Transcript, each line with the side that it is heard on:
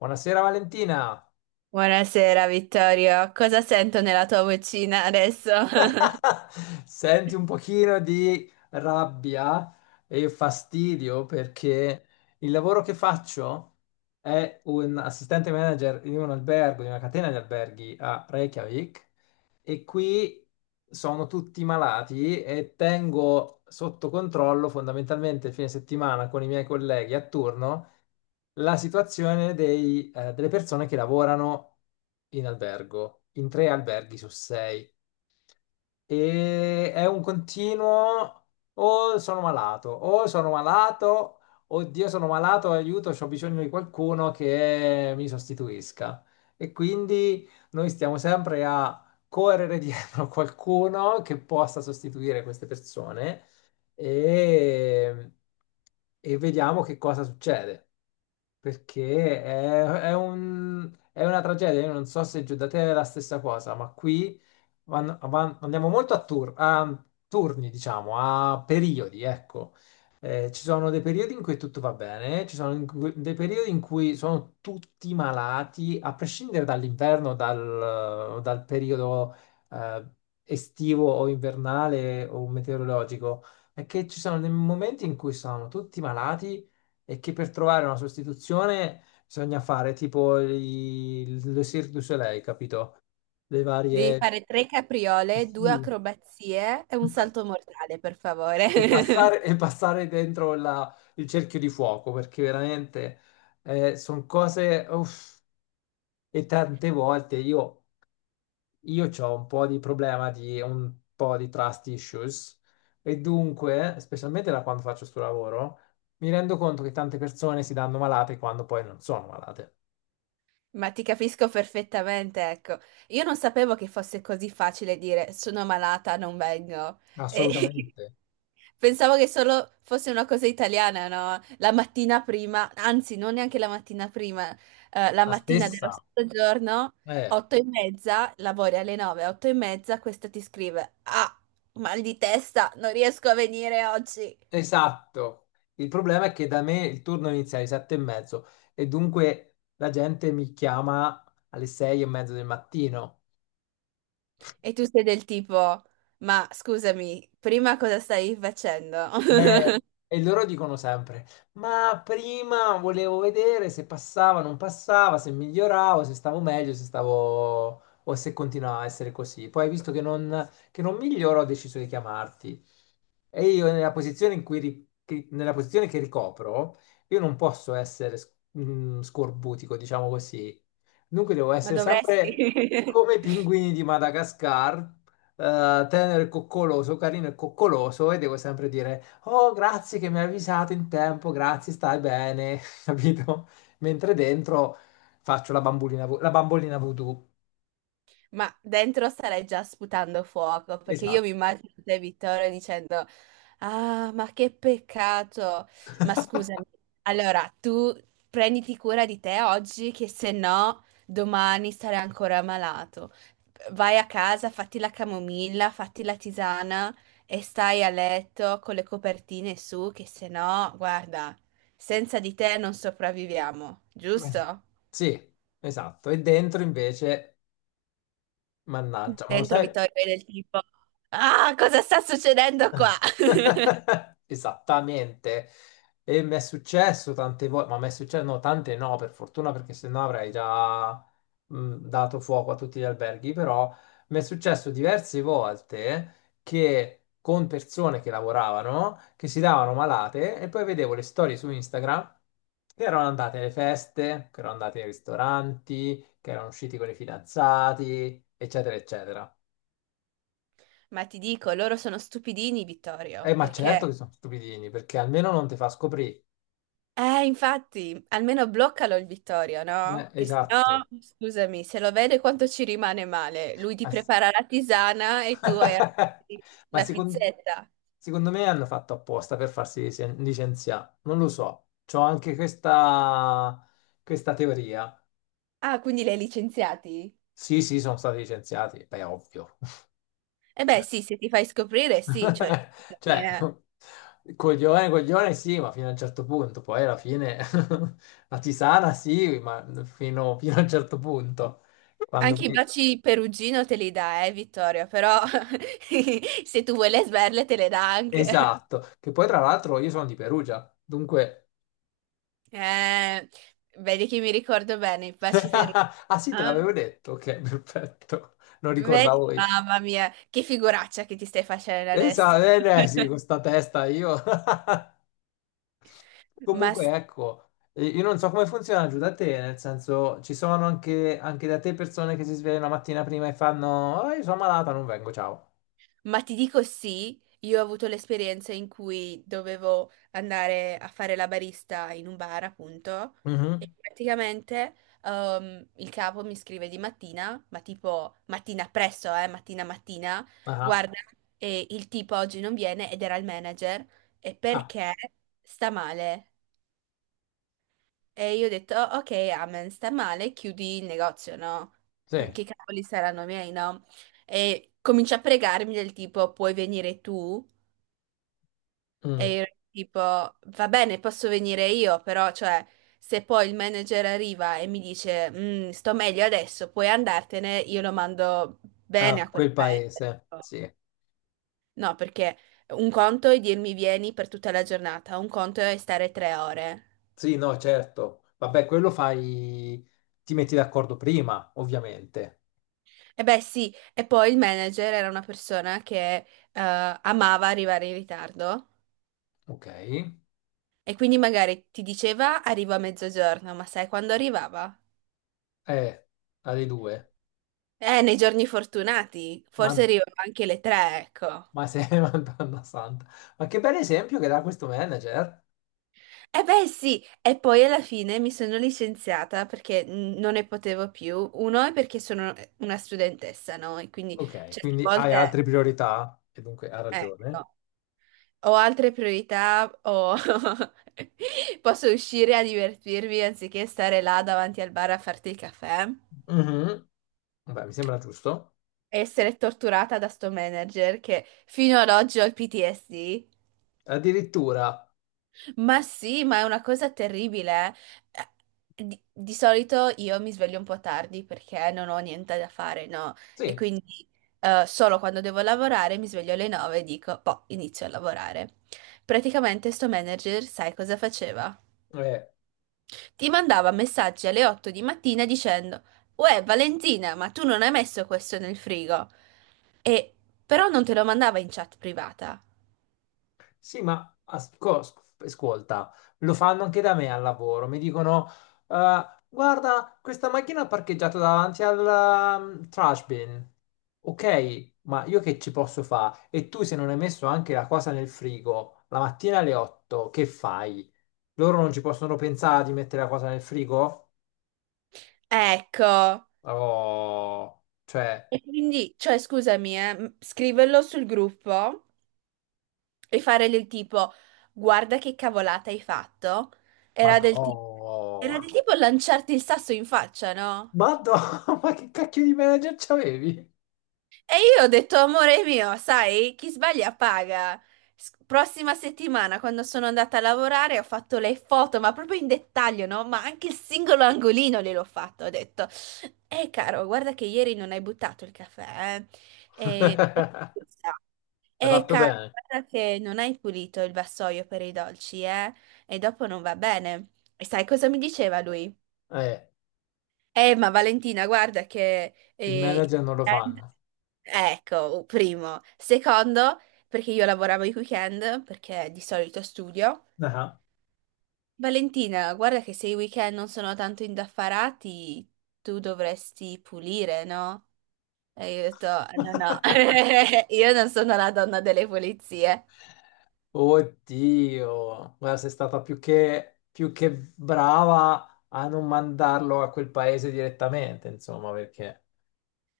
left: Buonasera Valentina.
right: Buonasera Vittorio, cosa sento nella tua vocina adesso?
left: Senti un pochino di rabbia e fastidio perché il lavoro che faccio è un assistente manager in un albergo, in una catena di alberghi a Reykjavik, e qui sono tutti malati e tengo sotto controllo fondamentalmente il fine settimana con i miei colleghi a turno la situazione delle persone che lavorano in albergo, in tre alberghi su sei. E è un continuo: o sono malato, oddio sono malato, aiuto, ho bisogno di qualcuno che mi sostituisca. E quindi noi stiamo sempre a correre dietro a qualcuno che possa sostituire queste persone, e, e vediamo che cosa succede. Perché è una tragedia. Io non so se giù da te è la stessa cosa, ma qui andiamo molto a turni, diciamo, a periodi, ecco. Ci sono dei periodi in cui tutto va bene, ci sono in cui- dei periodi in cui sono tutti malati, a prescindere dall'inverno, dal periodo eh, estivo o invernale o meteorologico. È che ci sono dei momenti in cui sono tutti malati e che per trovare una sostituzione bisogna fare tipo il Cirque du Soleil, capito? Le
right: Devi
left: varie,
right: fare tre capriole, due
left: sì.
right: acrobazie e un salto mortale, per favore.
left: E passare dentro il cerchio di fuoco, perché veramente sono cose... uff, e tante volte io ho un po' di problema di un po' di trust issues. E dunque, specialmente da quando faccio sto lavoro, mi rendo conto che tante persone si danno malate quando poi non sono malate.
right: Ma ti capisco perfettamente, ecco. Io non sapevo che fosse così facile dire sono malata, non vengo. E
left: Assolutamente.
right: pensavo che solo fosse una cosa italiana, no? La mattina prima, anzi, non neanche la mattina prima, la
left: La
right: mattina dello
left: stessa.
right: stesso giorno,
left: Eh.
right: 8:30, lavori alle 9, 8:30, questa ti scrive, ah, mal di testa, non riesco a venire oggi.
left: Esatto, il problema è che da me il turno inizia alle 7:30, e dunque la gente mi chiama alle 6:30 del mattino.
right: E tu sei del tipo, ma scusami, prima cosa stai facendo?
left: Eh, e loro dicono sempre, ma prima volevo vedere se passava, non passava, se miglioravo, se stavo meglio, se stavo o se continuava a essere così. Poi visto che non miglioro ho deciso di chiamarti. E io nella posizione che ricopro, io non posso essere scorbutico, diciamo così. Dunque devo
right: Ma
left: essere sempre
right: dovresti.
left: come i pinguini di Madagascar, tenero e coccoloso, carino e coccoloso, e devo sempre dire, oh, grazie che mi hai avvisato in tempo, grazie, stai bene, capito? Mentre dentro faccio la bambolina voodoo.
right: Ma dentro starei già sputando fuoco, perché io
left: Esatto.
right: mi immagino te, Vittorio, dicendo, ah, ma che peccato. Ma scusami, allora tu prenditi cura di te oggi, che se no domani sarai ancora malato. Vai a casa, fatti la camomilla, fatti la tisana e stai a letto con le copertine su, che se no, guarda, senza di te non sopravviviamo, giusto?
left: Sì, esatto. E dentro invece, mannaggia, ma lo
right: Dentro
left: sai?
right: Vittorio è del tipo, ah, cosa sta succedendo qua?
left: Esattamente, e mi è successo tante volte, ma mi è successo, no, tante no, per fortuna, perché sennò avrei già dato fuoco a tutti gli alberghi, però mi è successo diverse volte che con persone che lavoravano, che si davano malate, e poi vedevo le storie su Instagram che erano andate alle feste, che erano andate ai ristoranti, che erano usciti con i fidanzati, eccetera, eccetera.
right: Ma ti dico, loro sono stupidini, Vittorio,
left: Ma certo
right: perché,
left: che sono stupidini, perché almeno non ti fa scoprire.
right: infatti, almeno bloccalo il Vittorio, no? Che se no,
left: Esatto.
right: scusami, se lo vede quanto ci rimane male. Lui ti
left: Ass-
right: prepara la tisana e tu
left: Ma
right: la pizzetta.
left: secondo me hanno fatto apposta per farsi licenziare. Non lo so. C'ho anche questa teoria.
right: Ah, quindi li hai licenziati?
left: Sì, sì, sono stati licenziati. Beh, ovvio.
right: Eh beh, sì, se ti fai scoprire, sì, cioè, scusami,
left: Cioè,
right: eh.
left: coglione, coglione, sì, ma fino a un certo punto. Poi alla fine la tisana, sì, ma fino a un certo punto. Quando
right: Anche i
left: poi-
right: baci perugino te li dà, Vittorio, però se tu vuoi le sberle te le dà anche.
left: Esatto. Che poi, tra l'altro, io sono di Perugia. Dunque...
right: Eh, vedi che mi ricordo bene, i baci perugino.
left: Ah sì, te
right: Ah,
left: l'avevo detto. Ok, perfetto. Non
right: vedi,
left: ricordavo io.
right: mamma mia, che figuraccia che ti stai facendo adesso.
left: Esatto, sì, con sta testa io.
right: Ma sì.
left: Comunque, ecco, io non so come funziona giù da te, nel senso, ci sono anche da te persone che si svegliano la mattina prima e fanno, "Ah, io sono malata, non vengo, ciao."
right: Ma ti dico sì, io ho avuto l'esperienza in cui dovevo andare a fare la barista in un bar, appunto,
left: Mhm.
right: e praticamente il capo mi scrive di mattina, ma tipo mattina presto, mattina mattina,
left: Ah,
right: guarda, e il tipo oggi non viene ed era il manager, e
left: ah,
right: perché sta male? E io ho detto, "Oh, ok, amen, sta male, chiudi il negozio, no?
left: sì.
right: Che cavoli saranno miei, no? E comincia a pregarmi del tipo, puoi venire tu? E
left: Mm.
right: io ero tipo, va bene, posso venire io, però, cioè, se poi il manager arriva e mi dice, "Mm, sto meglio adesso, puoi andartene, io lo mando bene
left: Ah,
right: a quel
left: quel
right: paese.
left: paese, sì.
right: No, perché un conto è dirmi vieni per tutta la giornata, un conto è stare 3 ore.
left: Sì, no, certo. Vabbè, quello fai, ti metti d'accordo prima, ovviamente.
right: E beh, sì, e poi il manager era una persona che amava arrivare in ritardo
left: Ok.
right: e quindi magari ti diceva arrivo a mezzogiorno, ma sai quando arrivava?
left: Eh, alle due.
right: Nei giorni fortunati, forse
left: Ma,
right: arrivano anche le 3, ecco.
left: ma sei Madonna santa. Ma che bel esempio che dà questo manager.
right: Eh beh sì, e poi alla fine mi sono licenziata perché non ne potevo più. Uno è perché sono una studentessa, no? E quindi
left: Ok,
right: certe
left: quindi hai
right: volte,
left: altre priorità e dunque ha ragione.
right: ecco, ho altre priorità o posso uscire a divertirmi anziché stare là davanti al bar a farti il caffè
left: Mhm. Beh, mi sembra giusto.
right: e essere torturata da sto manager che fino ad oggi ho il PTSD.
left: Addirittura,
right: Ma sì, ma è una cosa terribile, eh. Di solito io mi sveglio un po' tardi perché non ho niente da fare, no? E
left: sì,
right: quindi solo quando devo lavorare mi sveglio alle 9 e dico, boh, inizio a lavorare. Praticamente sto manager, sai cosa faceva?
left: eh,
right: Ti mandava messaggi alle 8 di mattina dicendo, uè, Valentina, ma tu non hai messo questo nel frigo. E però non te lo mandava in chat privata.
left: Sì, ma ascolta, lo fanno anche da me al lavoro. Mi dicono, guarda, questa macchina è parcheggiata davanti al trash bin." Ok, ma io che ci posso fare? E tu se non hai messo anche la cosa nel frigo, la mattina alle 8, che fai? Loro non ci possono pensare di mettere la cosa nel frigo?
right: Ecco.
left: Oh, cioè,
right: E quindi, cioè, scusami, scriverlo sul gruppo e fare del tipo, guarda che cavolata hai fatto, era del
left: madò,
right: tipo, era del tipo lanciarti il sasso in faccia, no?
left: madò, ma che cacchio di manager c'avevi?
right: E io ho detto, amore mio, sai, chi sbaglia paga. Prossima settimana, quando sono andata a lavorare, ho fatto le foto, ma proprio in dettaglio, no? Ma anche il singolo angolino gliel'ho fatto. Ho detto, caro, guarda che ieri non hai buttato il caffè, eh. E...
left: Hai
right: E
left: fatto
right: cara,
left: bene.
right: guarda che non hai pulito il vassoio per i dolci, eh? E dopo non va bene. E sai cosa mi diceva lui?
left: Eh,
right: Ma Valentina, guarda che.
left: il manager non lo fanno.
right: Ecco, primo. Secondo, perché io lavoravo i weekend, perché di solito studio.
left: Ah,
right: Valentina, guarda che se i weekend non sono tanto indaffarati, tu dovresti pulire, no? E io ho detto, no, no, io non sono la donna delle pulizie.
left: Oddio, guarda, sei stata più che brava a non mandarlo a quel paese direttamente, insomma, perché...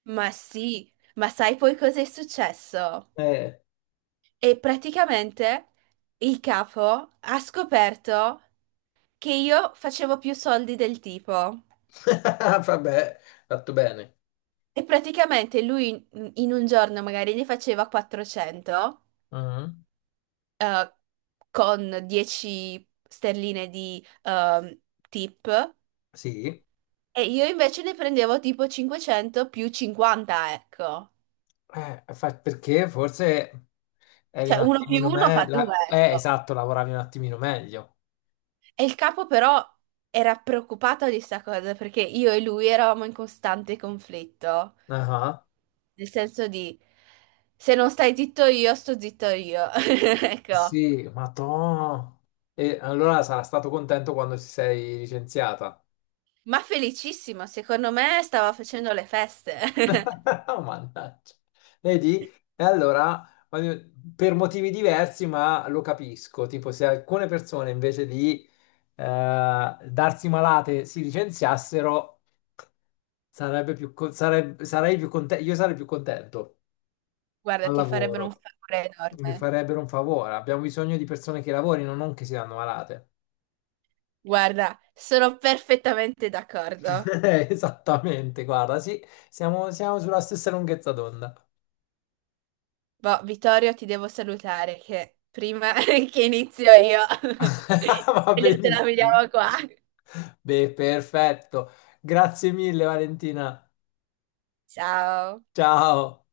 right: Ma sì, ma sai poi cosa è successo?
left: Eh,
right: E praticamente il capo ha scoperto che io facevo più soldi del tipo.
left: vabbè, fatto bene.
right: E praticamente lui in un giorno magari ne faceva 400
left: Mhm.
right: eh, con 10 sterline di tip
left: Sì.
right: e io invece ne prendevo tipo 500 più 50, ecco.
left: Perché forse eri un
right: Cioè uno più
left: attimino
right: uno fa due,
left: meglio...
right: ecco.
left: esatto, lavoravi un attimino meglio.
right: E il capo però era preoccupato di sta cosa perché io e lui eravamo in costante conflitto,
left: Ah.
right: nel senso di se non stai zitto io, sto zitto io. Ecco.
left: Sì, ma to... E allora sarà stato contento quando ti sei licenziata.
right: Ma felicissimo, secondo me stava facendo le feste.
left: Mannaggia. Vedi? E allora, per motivi diversi, ma lo capisco. Tipo, se alcune persone invece di darsi malate si licenziassero, sarebbe più, co- sareb- sarei più contento, io sarei più contento
right: Guarda,
left: al
right: ti farebbero un
left: lavoro.
right: favore
left: Mi
right: enorme.
left: farebbero un favore. Abbiamo bisogno di persone che lavorino, non che si danno malate.
right: Guarda, sono perfettamente d'accordo.
left: Esattamente, guarda, sì, siamo sulla stessa lunghezza d'onda.
right: Boh, Vittorio, ti devo salutare che prima che inizio io,
left: Va
right: meglio te la
left: benissimo.
right: vediamo qua.
left: Beh, perfetto. Grazie mille, Valentina.
right: Ciao.
left: Ciao.